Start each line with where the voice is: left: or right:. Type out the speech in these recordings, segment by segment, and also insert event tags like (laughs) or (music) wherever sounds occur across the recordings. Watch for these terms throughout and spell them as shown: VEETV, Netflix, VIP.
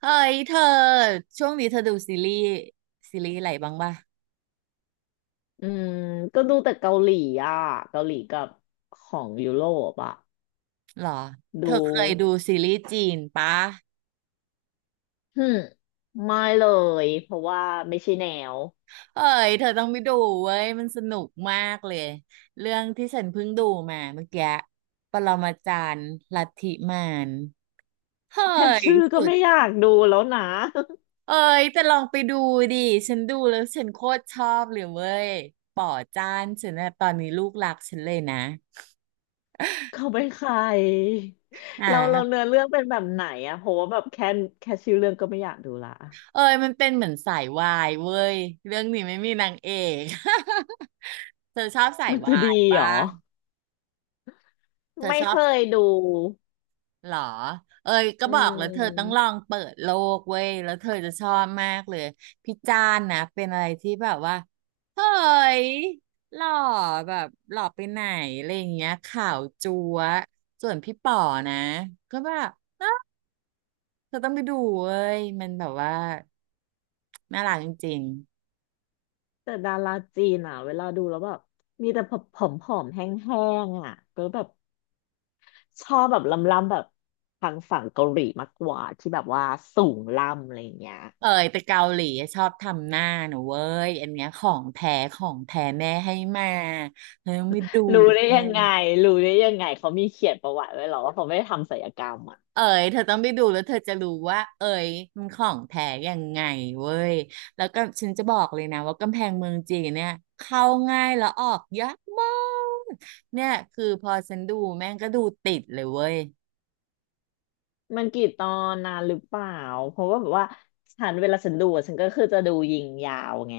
right: เฮ้ยเธอช่วงนี้เธอดูซีรีส์ซีรีส์อะไรบ้างป่ะ
left: อืมก็ดูแต่เกาหลีอ่ะเกาหลีกับของยุโรปอ่ะ
right: หรอเธ
left: ดู
right: อเคยดูซีรีส์จีนปะ
left: ฮึมไม่เลยเพราะว่าไม่ใช่แนว
right: เฮ้ยเธอต้องไปดูเว้ยมันสนุกมากเลยเรื่องที่ฉันเพิ่งดูมาเมื่อกี้ปรมาจารย์ลัทธิมารเฮ้
left: แค่
right: ย
left: ชื่อก็
right: สุด
left: ไม่อยากดูแล้วนะ (laughs)
right: เอ้ยแต่ลองไปดูดิฉันดูแล้วฉันโคตรชอบเลยเว้ยป่อจ้านฉันนะตอนนี้ลูกรักฉันเลยนะ
left: เขาเป็นใคร
right: อ่
left: เรา
right: า
left: เนื้อเรื่องเป็นแบบไหนอะเพราะว่าแบบแค่ชื่อเรื่องก็ไม่อยากดูละ
right: เอยมันเป็นเหมือนสายวายเว้ยเรื่องนี้ไม่มีนางเอก (laughs) เธอชอบสาย
left: มันจะ
right: วา
left: ดี
right: ย
left: เหร
right: ป่ะ
left: อ
right: เธอ
left: ไม่
right: ชอ
left: เค
right: บ
left: ยดู
right: เหรอเอยก็
left: อื
right: บอกแล้วเธอต้องลอ
left: ม
right: งเปิดโลกเว้ยแล้วเธอจะชอบมากเลยพี่จานนะเป็นอะไรที่แบบว่าเฮ้ยหล่อแบบหล่อไปไหนอะไรอย่างเงี้ยขาวจั๊วะส่วนพี่ป๋อนะก็แบบเธอต้องไปดูเว้ยมันแบบว่าน่ารักจริง
left: แต่ดาราจีนอะเวลาดูแล้วแบบมีแต่ผอมๆแห้งๆอะก็แบบ ชอบแบบล้ำๆแบบทางฝั่งเกาหลีมากกว่าที่แบบว่าสูงล่ำอะไรอย่างเงี้ย
right: เอยไปเกาหลีชอบทำหน้าหนูเว้ยอันเนี้ยของแท้ของแท้แม่ให้มาเธอต้องไปดู
left: รู้ได้
right: เว้
left: ยัง
right: ย
left: ไงรู้ได้ยังไงเขามีเขียนประวัติไว้เหรอว่าเขาไม่ได้ทำศัลยกรรมอ่ะ
right: เอ๋ยเธอต้องไปดูแล้วเธอจะรู้ว่าเอ๋ยมันของแท้ยังไงเว้ยแล้วก็ฉันจะบอกเลยนะว่ากำแพงเมืองจีนเนี่ยเข้าง่ายแล้วออกยากมากเนี่ยคือพอฉันดูแม่งก็ดูติดเลยเว้ย
left: มันกี่ตอนนานหรือเปล่าเพราะว่าแบบว่าฉันเวลาฉันดูอะฉันก็คือจะดูยิงยาวไง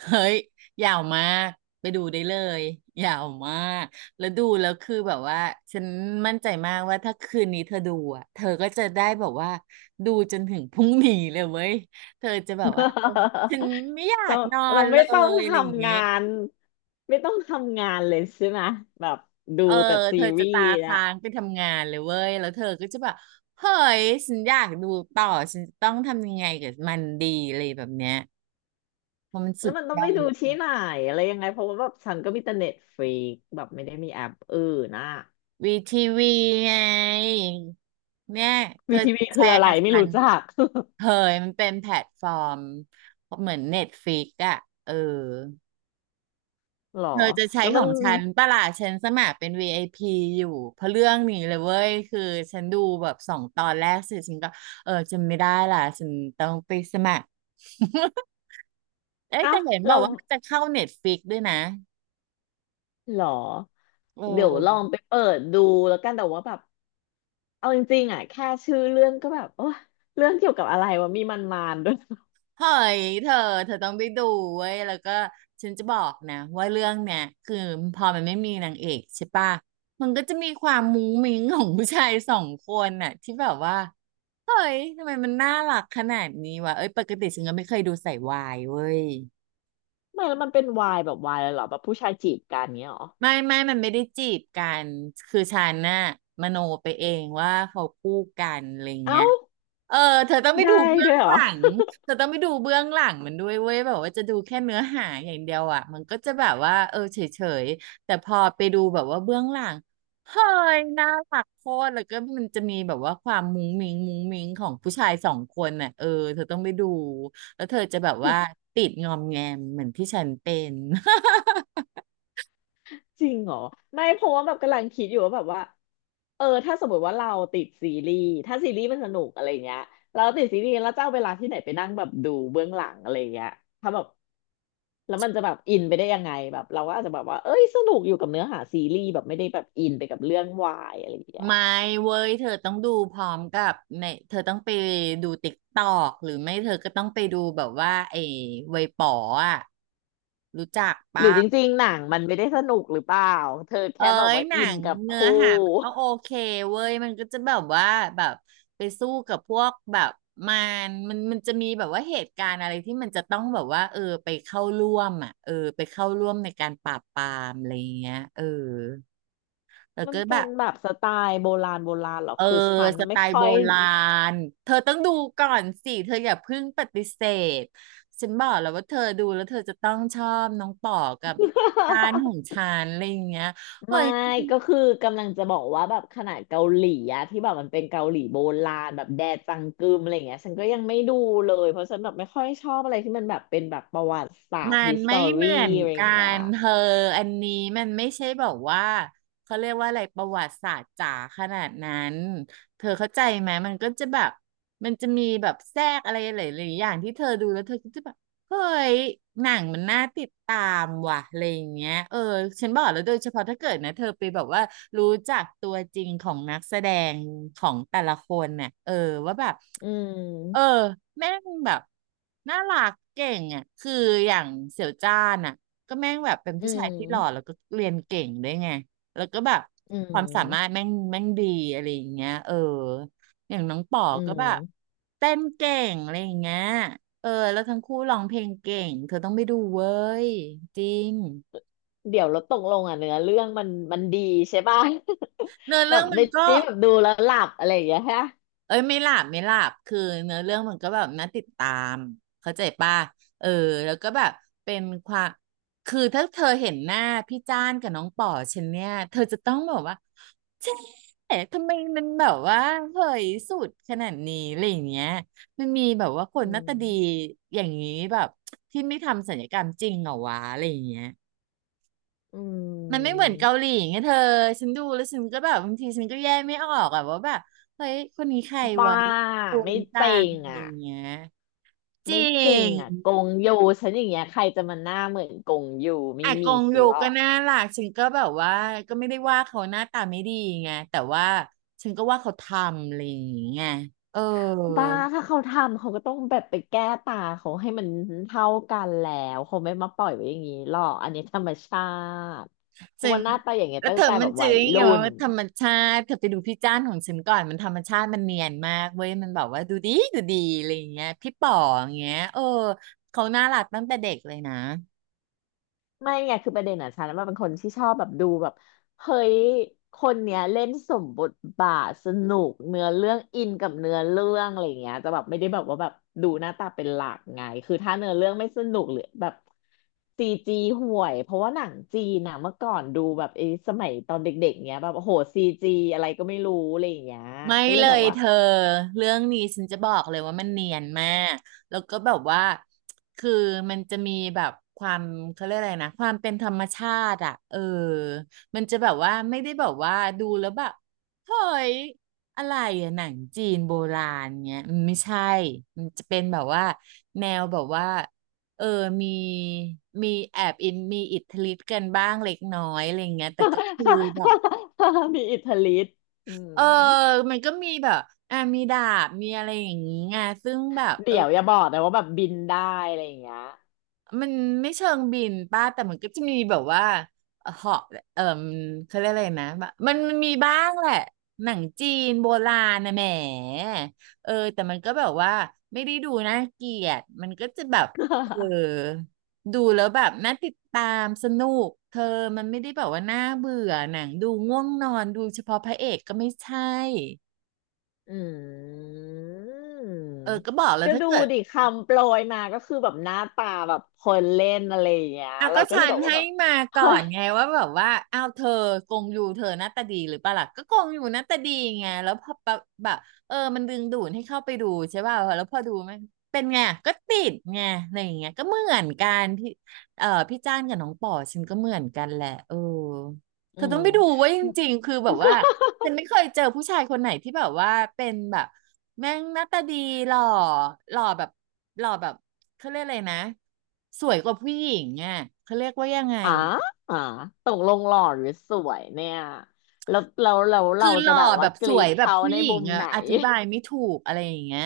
right: เฮ้ยยาวมากไปดูได้เลยยาวมากแล้วดูแล้วคือแบบว่าฉันมั่นใจมากว่าถ้าคืนนี้เธอดูอ่ะเธอก็จะได้แบบว่าดูจนถึงพรุ่งนี้เลยเว้ยเธอจะแบบ
left: (laughs)
right: ว่าฉันไม่อยา
left: เรา
right: กนอ
left: เรา
right: นเล
left: ไม่ต้อง
right: ย
left: ท
right: อะไรอย่าง
left: ำ
right: งี้
left: งานไม่ต้องทำงานเลยใช่ไหมแบบดู
right: เออ
left: แต่ซี
right: เธอ
left: รี
right: จะตา
left: ส์นะ
right: ค้างไปทำงานเลยเว้ยแล้วเธอก็จะแบบเฮ้ยฉันอยากดูต่อฉันจะต้องทำยังไงกับมันดีอะไรแบบเนี้ยเพราะมัน
left: แล้
right: สุ
left: ว
right: ด
left: มันต้อ
right: ย
left: ง
right: อ
left: ไปดู
right: ด
left: ที่ไหนอะไรยังไงเพราะว่าแบบฉันก็มีแต่เน็ตฟรีแบบไม่ได้มีแอปอื่นนะ
right: วีทีวีไงเนี่ยเธ
left: วี
right: อ
left: ทีวี
right: แช
left: คืออะ
right: ร์
left: ไร
right: กับ
left: ไม่
right: ฉั
left: รู้
right: น
left: จัก
right: เฮ้ยมันเป็นแพลตฟอร์มเหมือนเน็ตฟ i ิกอะเออ
left: (laughs) หรอ
right: เธอจะใช้
left: แล้ว
right: ข
left: มั
right: อ
left: น
right: งฉันปะล่ะฉันสมัครเป็น VIP อพีอยู่เพราะเรื่องนี้เลยเว้ยคือฉันดูแบบสองตอนแรกเสร็จฉันก็เออจำไม่ได้ล่ะฉันต้องไปสมัคร (laughs) เอ้ย
left: เอ้า
right: แต่เห็นบอ
left: เรา
right: กว่ามันจะเข้าเน็ตฟ i ิกด้วยนะ
left: หรอ
right: โอ
left: เดี๋ยวลอง
right: ้
left: ไปเปิดดูแล้วกันแต่ว่าแบบเอาจริงๆอ่ะแค่ชื่อเรื่องก็แบบโอ้เรื่องเกี่ยวกับอะไรวะมีมันมานด้วย
right: เฮ้ยเธอเธอต้องไปดูเว้ยแล้วก็ฉันจะบอกนะว่าเรื่องเนี่ยคือพอมันไม่มีนางเอกใช่ปะมันก็จะมีความมุ้งมิ้งของผู้ชายสองคนน่ะที่แบบว่าเฮ้ยทำไมมันน่ารักขนาดนี้วะเอ้ยปกติฉันก็ไม่เคยดูใส่วายเว้ย
left: ไม่แล้วมันเป็นวายแบบวายเลยเหรอแบบผู้ชายจีบกันเงี้ยเหรอ
right: ไม่ไม่มันไม่ได้จีบกันคือฉันน่ะมโนไปเองว่าเขาคู่กันอะไรเงี้
left: เอ้า
right: ย เออเธอต้องไปดู
left: ได้
right: เบื้อ
left: ด้
right: ง
left: วยเหร
right: ห
left: อ
right: ลังเธอต้องไปดูเบื้องหลังมันด้วยเว้ยแบบว่าจะดูแค่เนื้อหาอย่างเดียวอ่ะมันก็จะแบบว่าเออเฉยๆแต่พอไปดูแบบว่าเบื้องหลังเฮ้ยน่ารักโคตรแล้วก็มันจะมีแบบว่าความมุ้งมิ้งมุ้งมิ้งของผู้ชายสองคนน่ะเออเธอต้องไปดูแล้วเธอจะแบบว่าติดงอมแงมเหมือนที่ฉันเป็น
left: จริงเหรอไม่เพราะว่าแบบกำลังคิดอยู่ว่าแบบว่าเออถ้าสมมติว่าเราติดซีรีส์ถ้าซีรีส์มันสนุกอะไรเงี้ยเราติดซีรีส์แล้วจะเอาเวลาที่ไหนไปนั่งแบบดูเบื้องหลังอะไรเงี้ยถ้าแบบแล้วมันจะแบบอินไปได้ยังไงแบบเราก็อาจจะแบบว่าเอ้ยสนุกอยู่กับเนื้อหาซีรีส์แบบไม่ได้แบบอินไปกับเรื่องวายอะไรอย่างเงี้ย
right: ไม่เว้ยเธอต้องดูพร้อมกับในเธอต้องไปดูติ๊กตอกหรือไม่เธอก็ต้องไปดูแบบว่าไอ้เวยป๋ออ่ะรู้จัก
left: หรื
right: ปะ
left: อจริงๆหนังมันไม่ได้สนุกหรือเปล่าเธอ
right: เอ้
left: แค่แบบ
right: ย
left: ว่า
right: หนั
left: อิน
right: ง
left: กับ
right: เนื้อ
left: คู่
right: หามันก็โอเคเว้ยมันก็จะแบบว่าแบบไปสู้กับพวกแบบมัมันมันจะมีแบบว่าเหตุการณ์อะไรที่มันจะต้องแบบว่าเออไปเข้าร่วมอ่ะเออไปเข้าร่วมในการปราบปรามอะไรอย่างเงี้ยเออแล้ว
left: มัน
right: ก็แบ
left: เป็น
right: บ
left: แบบสไตล์โบราณโบราณเหรอ
right: เออ
left: คือฉัน
right: สไต
left: ไม่
right: ล์
left: ค่
right: โบ
left: อย
right: ราณเธอต้องดูก่อนสิเธออย่าเพิ่งปฏิเสธฉันบอกแล้วว่าเธอดูแล้วเธอจะต้องชอบน้องป๋อกับจานขอ
left: (laughs)
right: งฉันอะไรอย่างเงี้ยเฮ้
left: ไม่
right: ย
left: ก็คือกำลังจะบอกว่าแบบขนาดเกาหลีอะที่แบบมันเป็นเกาหลีโบราณแบบแดจังกึมอะไรเงี้ยฉันก็ยังไม่ดูเลยเพราะฉันแบบไม่ค่อยชอบอะไรที่มันแบบเป็นแบบประวัติศาสต
right: มั
left: ร์ฮิ
right: น
left: สต
right: ไม่
left: อ
right: เห
left: รี
right: มือน
left: อะไรอ
right: กั
left: ย่างเงี้ย
right: นเธออันนี้มันไม่ใช่บอกว่าเขาเรียกว่าอะไรประวัติศาสตร์จ๋าขนาดนั้นเธอเข้าใจไหมมันก็จะแบบมันจะมีแบบแทรกอะไรหลายๆอย่างที่เธอดูแล้วเธอก็จะแบบ เฮ้ยหนังมันน่าติดตามว่ะอะไรอย่างเงี้ยเออฉันบอกแล้วโดยเฉพาะถ้าเกิดนะเธอไปแบบว่ารู้จักตัวจริงของนักแสดงของแต่ละคนเนี่ยเออว่าแบบ
left: อื
right: เออ
left: ม
right: แม่งแบบน่ารักเก่งอ่ะคืออย่างเสี่ยวจ้านอ่ะก็แม่งแบบเป็น
left: อื
right: ผู้ชายที่หล่อแล้ว
left: ม
right: ก็เรียนเก่งด้วยไงแล้วก็แบบ
left: อื
right: ความสามารถ
left: ม
right: แม่งดีอะไรอย่างเงี้ยเอออย่างน้องป๋อ
left: อื
right: ก็
left: ม
right: แบบเต้นเก่งอะไรอย่างเงี้ย เออแล้วทั้งคู่ร้องเพลงเก่งเธอต้องไปดูเว้ยจริง
left: เดี๋ยวเราตกลงอ่ะเนื้อเรื่องมันดีใช่ป่ะ (laughs)
right: เนื้อ
left: แบ
right: เรื่อ
left: บ
right: งมัน
left: ไม่
right: ก็
left: ได้แบบดูแล้วหลับอะไรอย่างเงี้ยฮะ
right: เอ้ยไม่หลับไม่หลับคือเนื้อเรื่องมันก็แบบน่าติดตามเข้าใจป่ะเออแล้วก็แบบเป็นความคือถ้าเธอเห็นหน้าพี่จ้านกับน้องป๋อฉันเนี่ยเธอจะต้องแบบว่าเอ๊ะทำไมมันแบบว่าเผยสุดขนาดนี้อะไรอย่างเงี้ยมันมีแบบว่าคน
left: อื
right: หน้าตาดี
left: ม
right: อย่างนี้แบบที่ไม่ทำศัลยกรรมจริงเหรอวะอะไรอย่างเงี้ย
left: อื
right: มันไม่เหมือนเกาห
left: ม
right: ลีไงเธอ ฉันดูแล้วฉันก็แบบบางทีฉันก็แยกไม่ออกอะว่าแบบเฮ้ยคนนี้ใคร
left: บ้า
right: วะก
left: ไม่
right: งต่า
left: เจ๋
right: ง
left: ง
right: อะไร
left: อ่ะ
right: อย่างเงี้ยจริ
left: ไม่จริงอ่ะ
right: ง
left: กงยูฉันอย่างเงี้ยใครจะมาหน้าเหมือนกงยูไม่
right: อาก
left: มี
right: ง
left: ส
right: อยู่
left: ล็อ
right: ก็
left: ก
right: น่ารักฉันก็แบบว่าก็ไม่ได้ว่าเขาหน้าตาไม่ดีไงแต่ว่าฉันก็ว่าเขาทำอะไรอย่างเงี้ยเออ
left: บ้าถ้าเขาทำเขาก็ต้องแบบไปแก้ตาเขาให้มันเท่ากันแล้วเขาไม่มาปล่อยไว้อย่างนี้หรอกอันนี้ธรรมชาติเพ
right: จึ
left: ราะ
right: ง
left: ว่าหน้าตาอย่างเงี้ย
right: แล้ว
left: ตั้
right: เธ
left: ง
right: อ
left: แต่
right: มั
left: แบ
right: น
left: บ
right: จื้
left: วั
right: อ
left: ย
right: ยังไง
left: รุ่น
right: ว่าธรรมชาติเธอไปดูพี่จ้านของฉันก่อน มันธรรมชาติมันเนียนมากเว้ยมันแบบว่าดูดีดูดีอะไรอย่างเงี้ยพี่ป๋ออย่างเงี้ยเออเขาน่ารักตั้งแต่เด็กเลยนะ
left: ไม่ไงคือประเด็นอ่ะฉันว่าเป็นคนที่ชอบแบบดูแบบเฮ้ยคนเนี้ยเล่นสมบทบาทสนุกเนื้อเรื่องอินกับเนื้อเรื่องอะไรอย่างเงี้ยจะแบบไม่ได้แบบว่าแบบดูหน้าตาเป็นหลักไงคือถ้าเนื้อเรื่องไม่สนุกหรือแบบซีจีห่วยเพราะว่าหนังจีนอ่ะเมื่อก่อนดูแบบไอ้สมัยตอนเด็กๆเงี้ยแบบโอ้โหซีจีอะไรก็ไม่รู้อะไรอย่างเงี้ย
right: ไม่
left: ก็เล
right: เล
left: ยแบ
right: ย
left: บว่า
right: เธอเรื่องนี้ฉันจะบอกเลยว่ามันเนียนมากแล้วก็แบบว่าคือมันจะมีแบบความเขาเรียกอะไรนะความเป็นธรรมชาติอ่ะเออมันจะแบบว่าไม่ได้แบบว่าดูแล้วแบบเฮ้ยอะไรอะหนังจีนโบราณเงี้ยมันไม่ใช่มันจะเป็นแบบว่าแนวแบบว่าเออมีมีแอบอินมีอิทธิฤทธิ์กันบ้างเล็กน้อยอะไรเงี้ยแต่ก็คือแบบ
left: (laughs) มีอิทธิฤทธิ์อื
right: เออ
left: ม
right: มันก็มีแบบอ่ะมีดาบมีอะไรอย่างนี้ไงซึ่งแบบเอ
left: เดี๋
right: อ
left: ยวอย่าบอกนะว่าแบบบินได้อะไรอย่างเงี้ย
right: มันไม่เชิงบินป้าแต่มันก็จะมีแบบว่าเหาะเออมเขาเรียกอะไรนะแบบมันมีบ้างแหละหนังจีนโบราณนะแหมเออแต่มันก็แบบว่าไม่ได้ดูน่าเกลียดมันก็จะแบบเออ
left: (laughs)
right: ดูแล้วแบบน่าติดตามสนุกเธอมันไม่ได้แบบว่าน่าเบื่อหนังดูง่วงนอนดูเฉพาะพระเอกก็ไม่ใช่
left: อืม
right: เออก็บอกแล้ว
left: ก็
right: ถ้า
left: ดู
right: เกิด
left: ดิคำโปรยมาก็คือแบบหน้าตาแบบคนเล่นอะไรอย่างเงี้ย
right: เอา
left: เรา
right: ก็
left: ก็เล
right: ฉั
left: ย
right: น
left: บอกว่า
right: ให้
left: แบบ
right: มาก่อ
left: เฮ้ย
right: นไงว่าแบบว่าเอาเธอกงยูเธอหน้าตาดีหรือเปล่าล่ะก็กงยูหน้าตาดีไงแล้วพอแบบแบบเออมันดึงดูดให้เข้าไปดูใช่ป่ะแล้วพอดูมันเป็นไงก็ติดไงอะไรอย่างเงี้ยก็เหมือนกันพี่เออพี่จ้านกับน้องป่อฉันก็เหมือนกันแหละเออเธ
left: อื
right: อต้องไปดู
left: ม
right: เว่าจริงๆคือแบบว่า ฉันไม่เคยเจอผู้ชายคนไหนที่แบบว่าเป็นแบบแม่งหน้าตาดีหล่อหล่อแบบหล่อแบบเขาเรียกอะไรนะสวยกว่าผู้หญิงอ่ะเขาเรียกว่ายังไง
left: อ่ออ่อตกลงหล่อหรือสวยเนี่ยแล้วเรา
right: คือห
left: จะ
right: ล่อ
left: แบบ
right: แบ
left: ว่า
right: บ
left: ก
right: ส
left: รี
right: วย
left: ด
right: แบบ
left: เขา
right: ผู้
left: ใน
right: หญิ
left: มุ
right: ง
left: มไห
right: อ่ะ
left: น
right: อธิบายไม่ถูกอะไรอย่างเงี้ย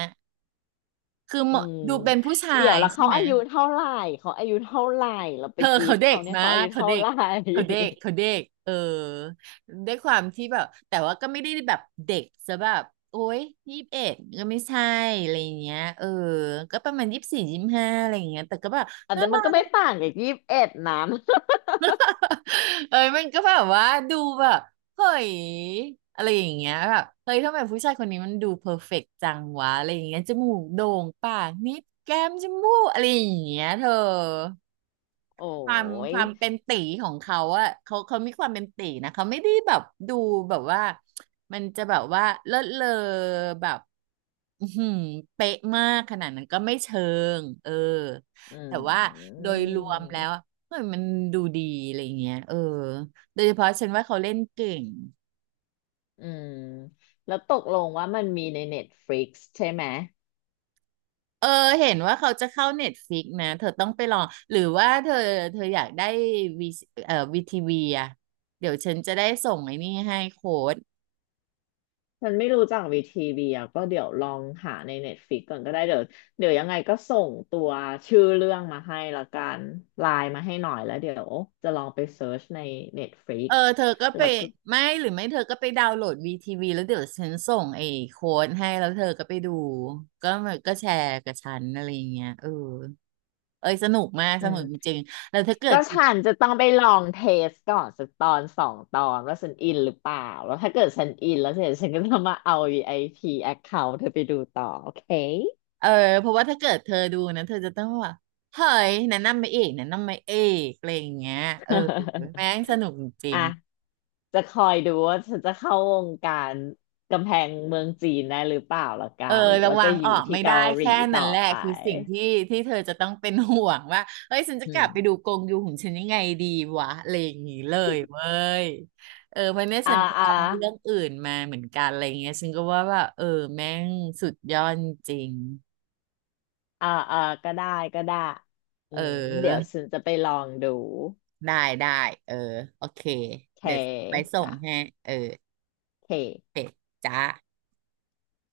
right: คือเห
left: อื
right: มาะ
left: ม
right: ดูเป็นผู้ชา
left: เดี๋ยว
right: ย
left: แล้ว
right: ใช่
left: เขา
right: ไหม
left: อายุเท่าไหร่เขาอายุเท่าไหร่เราไป
right: เธอ
left: กรี
right: เขา
left: ด
right: เด็
left: เขา
right: ก
left: เนี่ย
right: นะ
left: เขาอายุ
right: เขา
left: เท่า
right: เด็
left: ไห
right: ก
left: ร่
right: เขาเด็ก
left: (laughs)
right: เขาเด็กเออด้วยความที่แบบแต่ว่าก็ไม่ได้แบบเด็กซะแบบโอ๊ย21ก็ไม่ใช่อะไรอย่างเงี้ยเออก็ประมาณ24-25อะไรอย่างเงี้ยแต่ก็แบบ
left: อัน
right: น่า
left: นั้น
right: รั
left: มันก็ไม่
right: ก
left: ต่างกับ21นน (laughs)
right: เอ้ยมันก็แบบว่าดูแบบเฮ้ยอะไรอย่างเงี้ยแบบเฮ้ยทำไมผู้ชายคนนี้มันดูเพอร์เฟกต์จังวะอะไรอย่างเงี้ยจมูกโด่งปากนิดแก้มจมูกอะไรอย่างเงี้ยเธอ
left: โอ้
right: ความค
left: ย
right: วามเป็นตีของเขาอะเขามีความเป็นตีนะ เขาไม่ได้แบบดูแบบว่ามันจะแบบว่าเลิศเลอแบบอื้อหือเป๊ะมากขนาดนั้นก็ไม่เชิงเออ
left: อื
right: แต่ว่า
left: ม
right: โดยรวมแล้วอะเฮ้ยมันดูดีอะไรเงี้ยเออโดยเฉพาะฉันว่าเขาเล่นเก่ง
left: อืมแล้วตกลงว่ามันมีใน Netflix ใช่ไหม
right: เออเห็นว่าเขาจะเข้าเน็ตฟิกนะเธอต้องไปลองหรือว่าเธอเธออยากได้วีวีทีวีอะเดี๋ยวฉันจะได้ส่งไอ้นี่ให้โค้ด
left: มันไม่รู้จักวีทีวีอ่ะก็เดี๋ยวลองหาใน Netflix ก่อนก็ได้เดี๋ยวเดี๋ยวยังไงก็ส่งตัวชื่อเรื่องมาให้ละกันไลน์มาให้หน่อยแล้วเดี๋ยวจะลองไปเซิร์ชใน
right: เอ
left: Netflix
right: อเธอก็ไป
left: แล้วก็
right: ไม่หรือไม่เธอก็ไปดาวน์โหลดวีทีวีแล้วเดี๋ยวฉันส่งไอ้โค้ดให้แล้วเธอก็ไปดูก็มันก็แชร์กับฉันอะไรอย่างเงี้ยเออเอ้ยสนุกมาก
left: อื
right: สนุกจ
left: ม
right: ริงๆแล้วถ้าเกิ
left: ก็
right: ด
left: ฉันจะต้องไปลองเทสก่อนสักตอนสองตอนว่าฉันอินหรือเปล่าแล้วถ้าเกิดฉันอินแล้วเสร็จฉันก็จะมาเอาวีไอ i ี account เธอไปดูต่อโอเค
right: เออเพราะว่าถ้าเกิดเธอดูนะเธอจะต้องว่าเฮ้ยแนะนำมาเอกแนะนำมาเอกอะไรอย่างเงี้ยเออแม่งสนุกจริ
left: อ่ะ
right: ง
left: จะคอยดูว่าฉันจะเข้าวงการกำแพงเมืองจีนได้หรือเปล่าละกั
right: เออ
left: นหรือ
right: ระ
left: ว่า
right: วั
left: จะ
right: ง
left: อ
right: อ
left: ยู่
right: อก
left: ที่
right: ไม่
left: เกา
right: ได้
left: หลี
right: แค่
left: ต่
right: นั้
left: อ
right: นแหละ
left: ไป
right: คือสิ่งที่ที่เธอจะต้องเป็นห่วงว่าเฮ้ยฉันจะ
left: อื
right: กลับไปดู
left: ม
right: กงยูของฉันยังไงดีวะอะไรอย่างงี้เลยเว้ยเออเพราะเนี่ย
left: อ่า
right: ฉันก็
left: อ่า
right: ลองเรื่องอื่นมาเหมือนกันอะไรเงี้ยฉันก็ว่าเออแม่งสุดยอดจริง
left: อ่าอ่าก็ได้ก็ได้ อื
right: เอ
left: มเดี๋ยว
right: อ
left: ฉันจะไปลองดู
right: ได้ได้เออโอเค
left: โอเค
right: เดี๋ยวไปส่ง
left: จ้ะ
right: ให้เออ
left: โอเค
right: เสร็จจ้า